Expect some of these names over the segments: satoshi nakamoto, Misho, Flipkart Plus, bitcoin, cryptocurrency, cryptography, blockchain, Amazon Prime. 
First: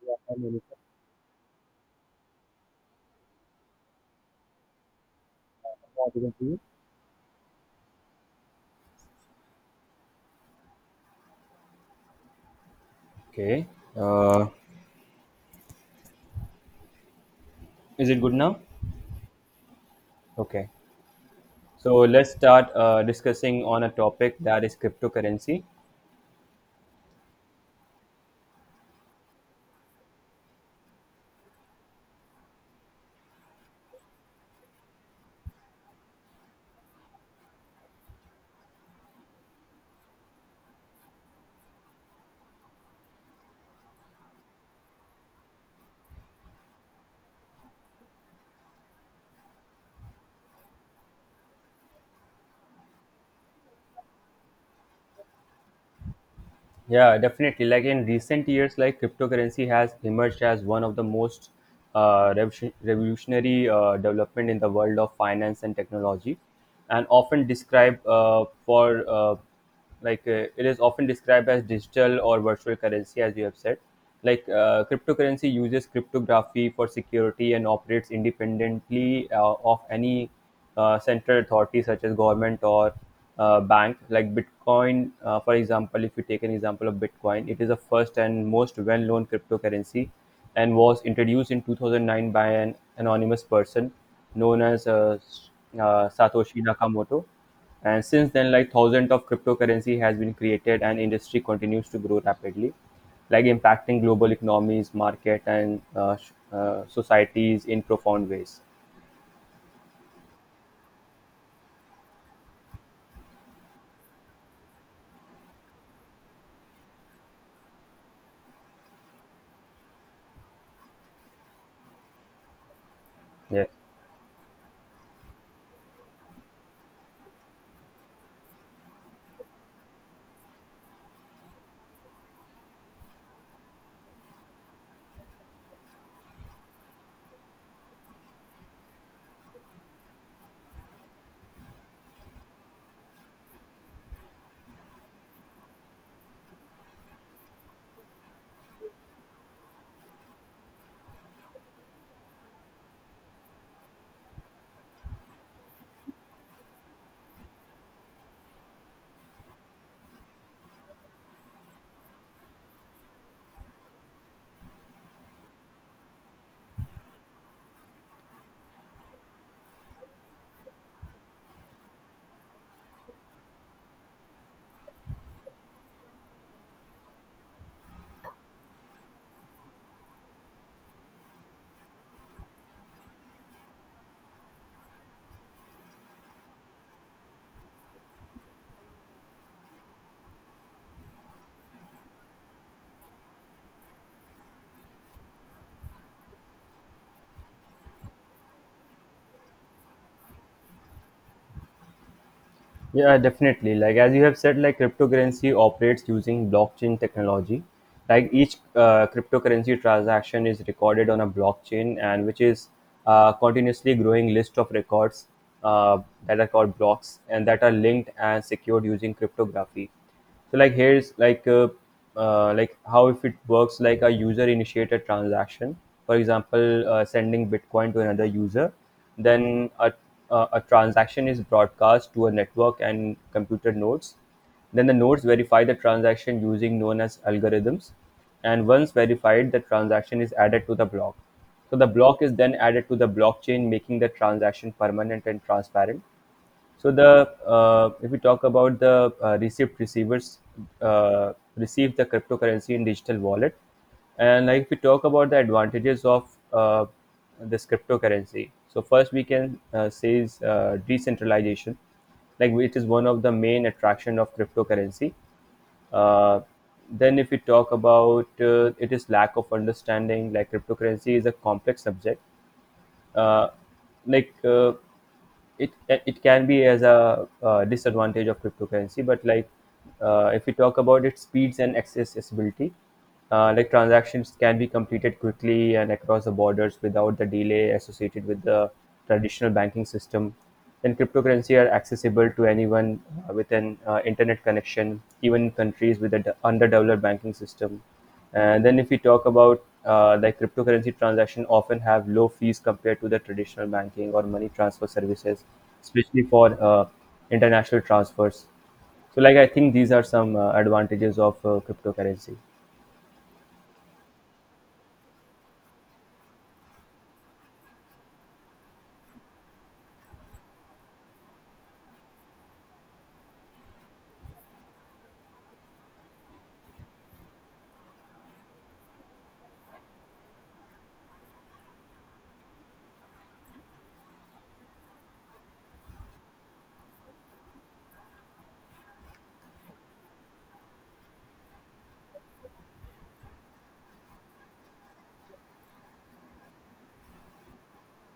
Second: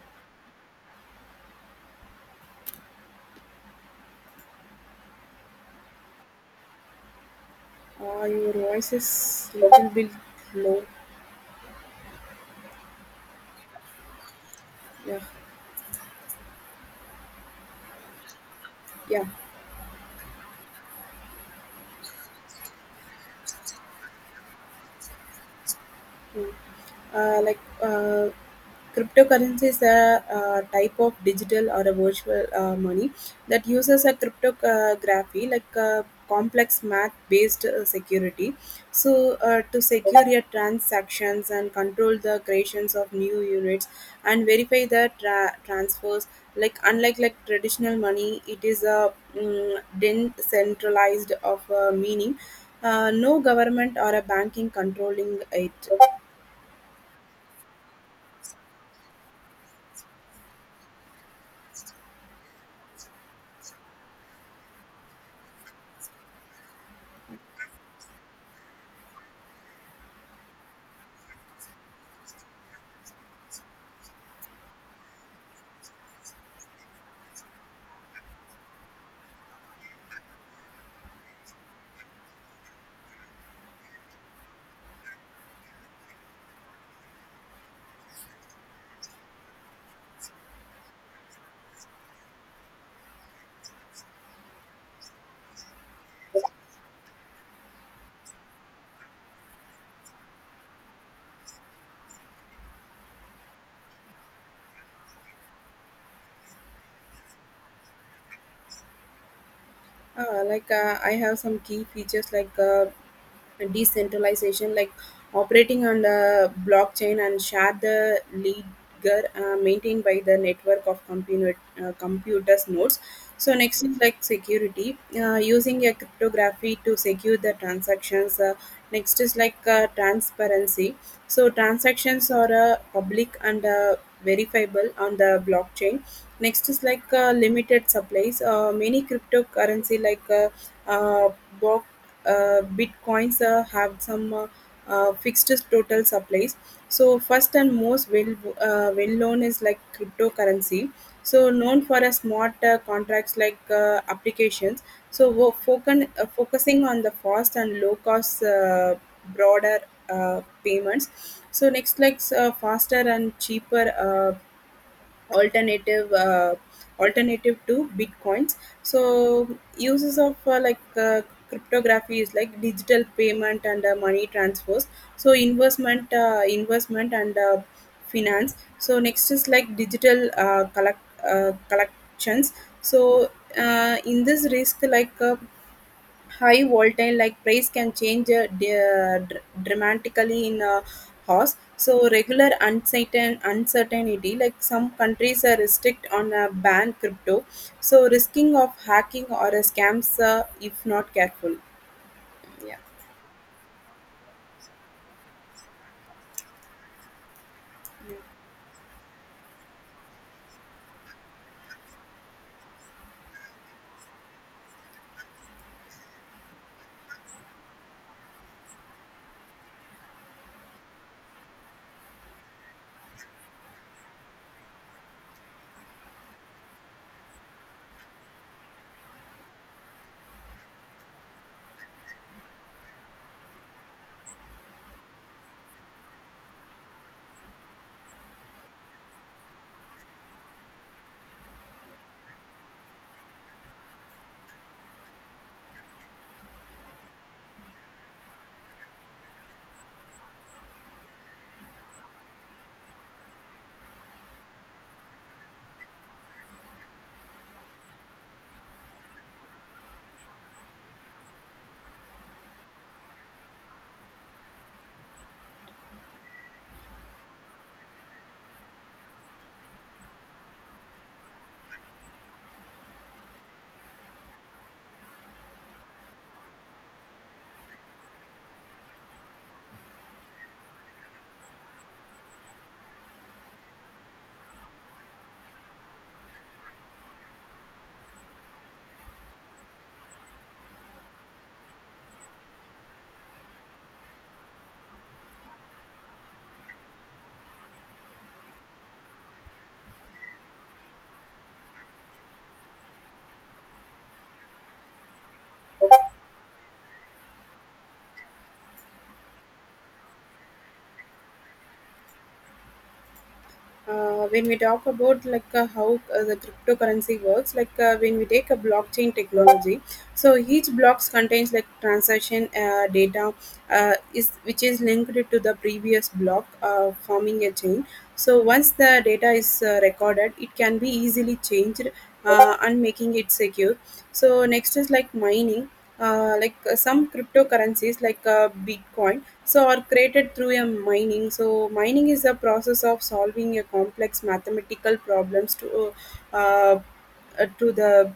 Yeah, Your voice is little bit low. okay. Uh, Yeah, is it good now? yeah. Okay. So let's start discussing on a topic that is cryptocurrency. Mm. uh, like uh, Cryptocurrency is a type of digital or a virtual money that uses a cryptography like a complex math based security, so to secure your transactions and control the creations of new units and verify the transfers. Unlike traditional money, it is a decentralized of meaning no government or a banking controlling it. Yeah, definitely. Like in recent years, like cryptocurrency has emerged as one of the most revolutionary development in the world of finance and technology, and often described for like it is often described as digital or virtual currency, as you have said. Cryptocurrency uses cryptography for security and operates independently of any central authorities such as government or bank like bitcoin for example if we take an example of bitcoin, it is the first and most well-known cryptocurrency and was introduced in 2009 by an anonymous person known as Satoshi Nakamoto. And since then, like, thousands of cryptocurrency has been created and industry continues to grow rapidly, like impacting global economies market and societies in profound ways. I have some key features like decentralization, like operating on the blockchain and share the ledger maintained by the network of computers nodes. So Yeah. next is like security, using a cryptography to secure the transactions. Next is like transparency. So transactions are public and verifiable on the blockchain. Next is like limited supplies. Many cryptocurrency like uh, bo- bitcoins have some fixed total supplies. So first and most well known is like cryptocurrency, so known for a smart contracts like applications. So we're focusing on the fast and low cost broader payments. So next like faster and cheaper alternative uh, alternative to bitcoins. So uses of cryptography is like digital payment and money transfers. So investment and finance. So next is like digital collections. So in this risk like high volatile, like price can change dramatically in a horse. So regular uncertainty, like some countries are restrict on a ban crypto. So risking of hacking or a scams if not careful. Yeah. Yeah, definitely. Like as you have said, like cryptocurrency operates using blockchain technology. Like each cryptocurrency transaction is recorded on a blockchain, and which is a continuously growing list of records uh, that are called blocks and that are linked and secured using cryptography. So like here's how if it works, like a user initiated transaction, for example sending bitcoin to another user, then a transaction is broadcast to a network and computer nodes. Then the nodes verify the transaction using known as algorithms, and once verified the transaction is added to the block. So the block is then added to the blockchain, making the transaction permanent and transparent. So the if we talk about the receipt receivers receive the cryptocurrency in digital wallet, and like if we talk about the advantages of this cryptocurrency. So first we can say is decentralization, like it is one of the main attraction of cryptocurrency. Uh, then if we talk about it is lack of understanding, like cryptocurrency is a complex subject. uh, like uh, it can be as a disadvantage of cryptocurrency, but like if we talk about its speeds and accessibility, like transactions can be completed quickly and across the borders without the delay associated with the traditional banking system. Then cryptocurrency are accessible to anyone with an internet connection even in countries with an underdeveloped banking system. And then if we talk about like cryptocurrency transactions, often have low fees compared to the traditional banking or money transfer services, especially for international transfers. So like I think these are some advantages of cryptocurrency. When we talk about like how the cryptocurrency works, like when we take a blockchain technology, so each blocks contains like transaction data is which is linked to the previous block, forming a chain. So once the data is recorded, it can be easily changed and making it secure. So next is like mining. Some cryptocurrencies like bitcoin so are created through a mining. So mining is a process of solving a complex mathematical problems uh, to the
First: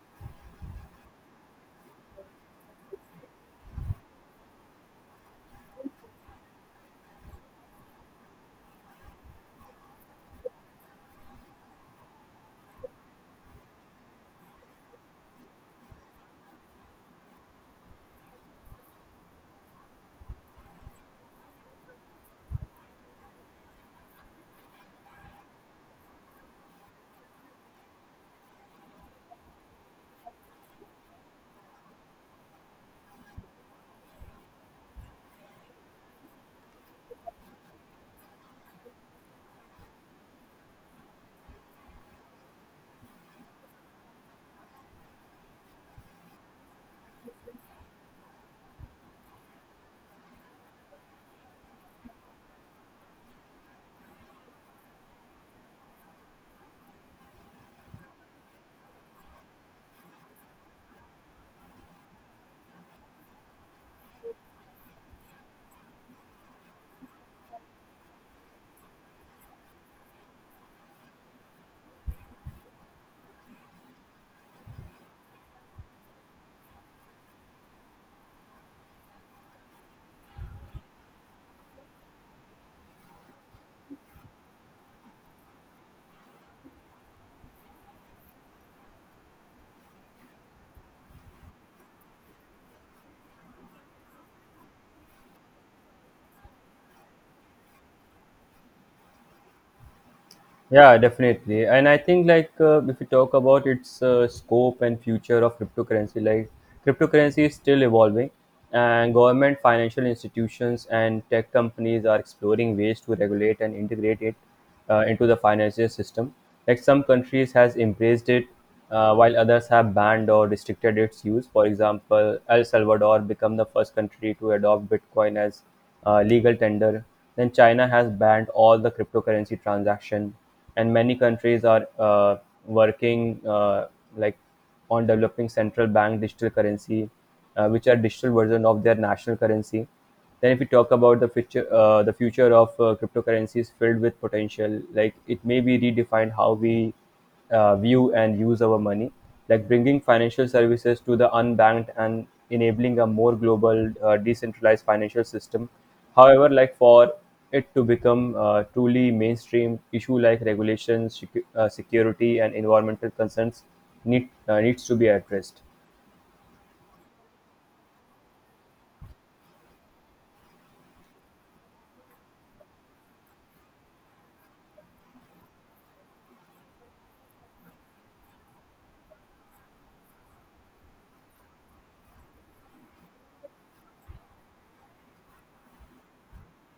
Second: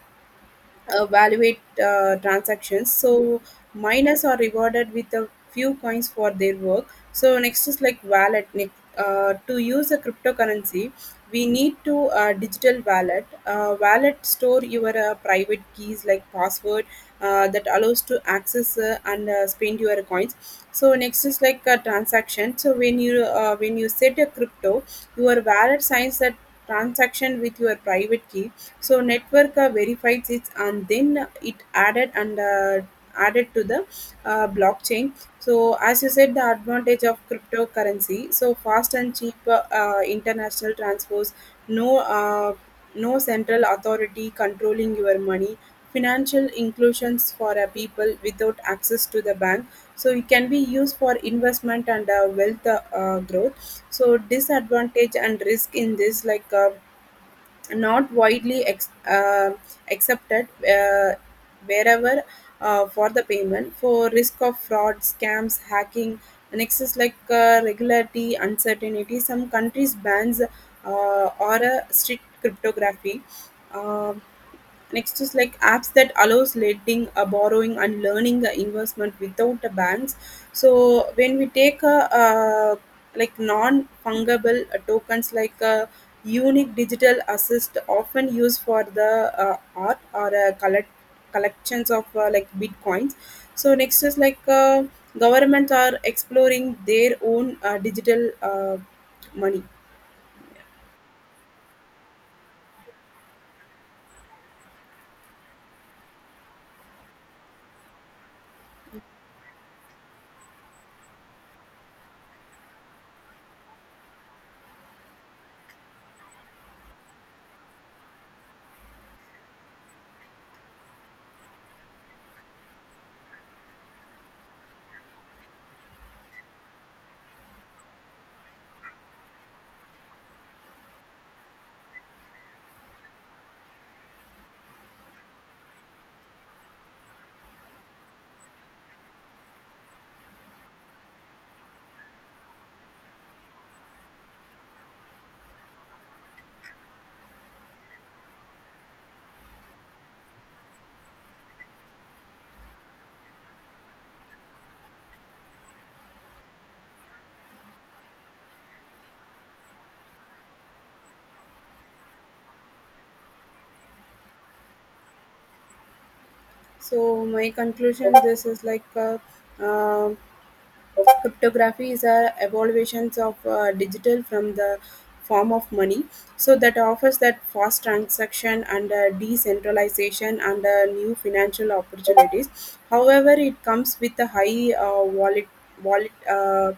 evaluate transactions. So miners are rewarded with a few coins for their work. So next is like wallet. To use a cryptocurrency, we need to digital wallet. Wallet store your private keys like password that allows to access and spend your coins. So next is like a transaction. So when you set a crypto, your wallet signs that transaction with your private key, so network verifies it and then it added to the blockchain. So as you said, the advantage of cryptocurrency, so fast and cheap international transfers, no uh, no central authority controlling your money, financial inclusions for a people without access to the bank. So it can be used for investment and wealth growth. So disadvantage and risk in this, like not widely accepted wherever for the payment, for risk of fraud, scams, hacking. Nexus like regularity uncertainty, some countries bans or a strict cryptography. uh Next is like apps that allows lending, borrowing and learning investment without a bans. So when we take a uh, like non fungible tokens like unique digital assets often used for the art or collections of like bitcoins. So next is like governments are exploring their own digital money. Yeah, definitely. And I think like if you talk about its scope and future of cryptocurrency, like cryptocurrency is still evolving, and government, financial institutions, and tech companies are exploring ways to regulate and integrate it into the financial system. Like some countries has embraced it, while others have banned or restricted its use. For example, El Salvador became the first country to adopt Bitcoin as legal tender. Then China has banned all the cryptocurrency transaction, and many countries are working like on developing central bank digital currency, which are digital version of their national currency. Then, if we talk about the future, the future of cryptocurrencies filled with potential, like it may be redefined how we view and use our money, like bringing financial services to the unbanked and enabling a more global, decentralized financial system. However, like for it to become truly mainstream, issue like regulations, security, and environmental concerns needs to be addressed. So my conclusion, this is like. Um Cryptography is a evolutions of digital from the form of money, so that offers that fast transaction and decentralization and new financial opportunities. However, it comes with a high wallet.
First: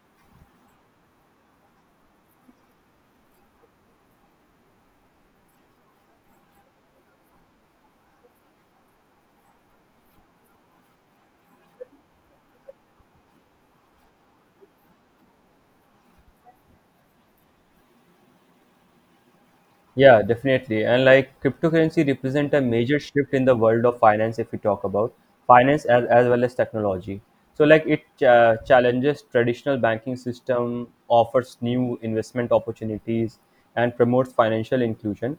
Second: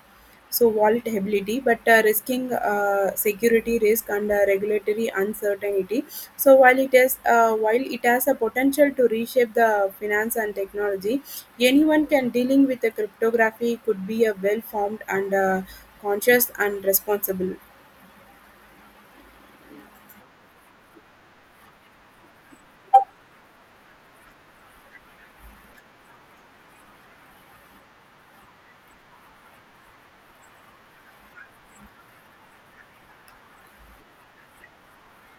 So volatility, but risking security risk and regulatory uncertainty. So while it has a potential to reshape the finance and technology, anyone can dealing with the cryptography could be a well formed and conscious and responsible. Yeah, definitely. And like cryptocurrency represent a major shift in the world of finance if we talk about finance as well as technology. So like it challenges traditional banking system, offers new investment opportunities and promotes financial inclusion.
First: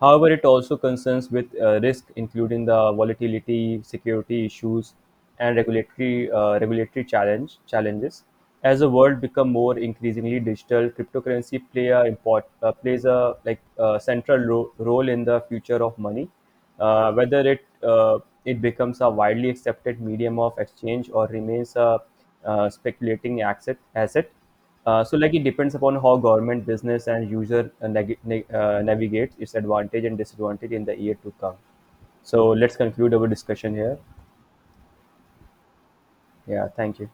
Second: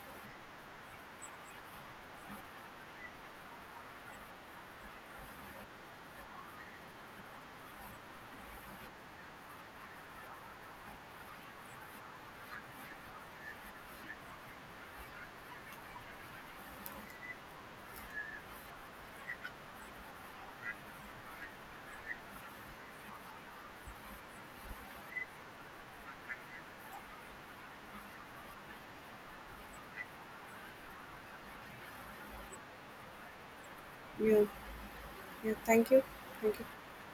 However, it also concerns with risk including the volatility, security issues and regulatory challenges. As the world become more increasingly digital, cryptocurrency plays a central role in the future of money. Whether it becomes a widely accepted medium of exchange or remains a speculating asset. So like it depends upon how government, business, and user navigates its advantage and disadvantage in the year to come. So let's conclude our discussion here. You, Thank you, thank you. Yeah, thank you.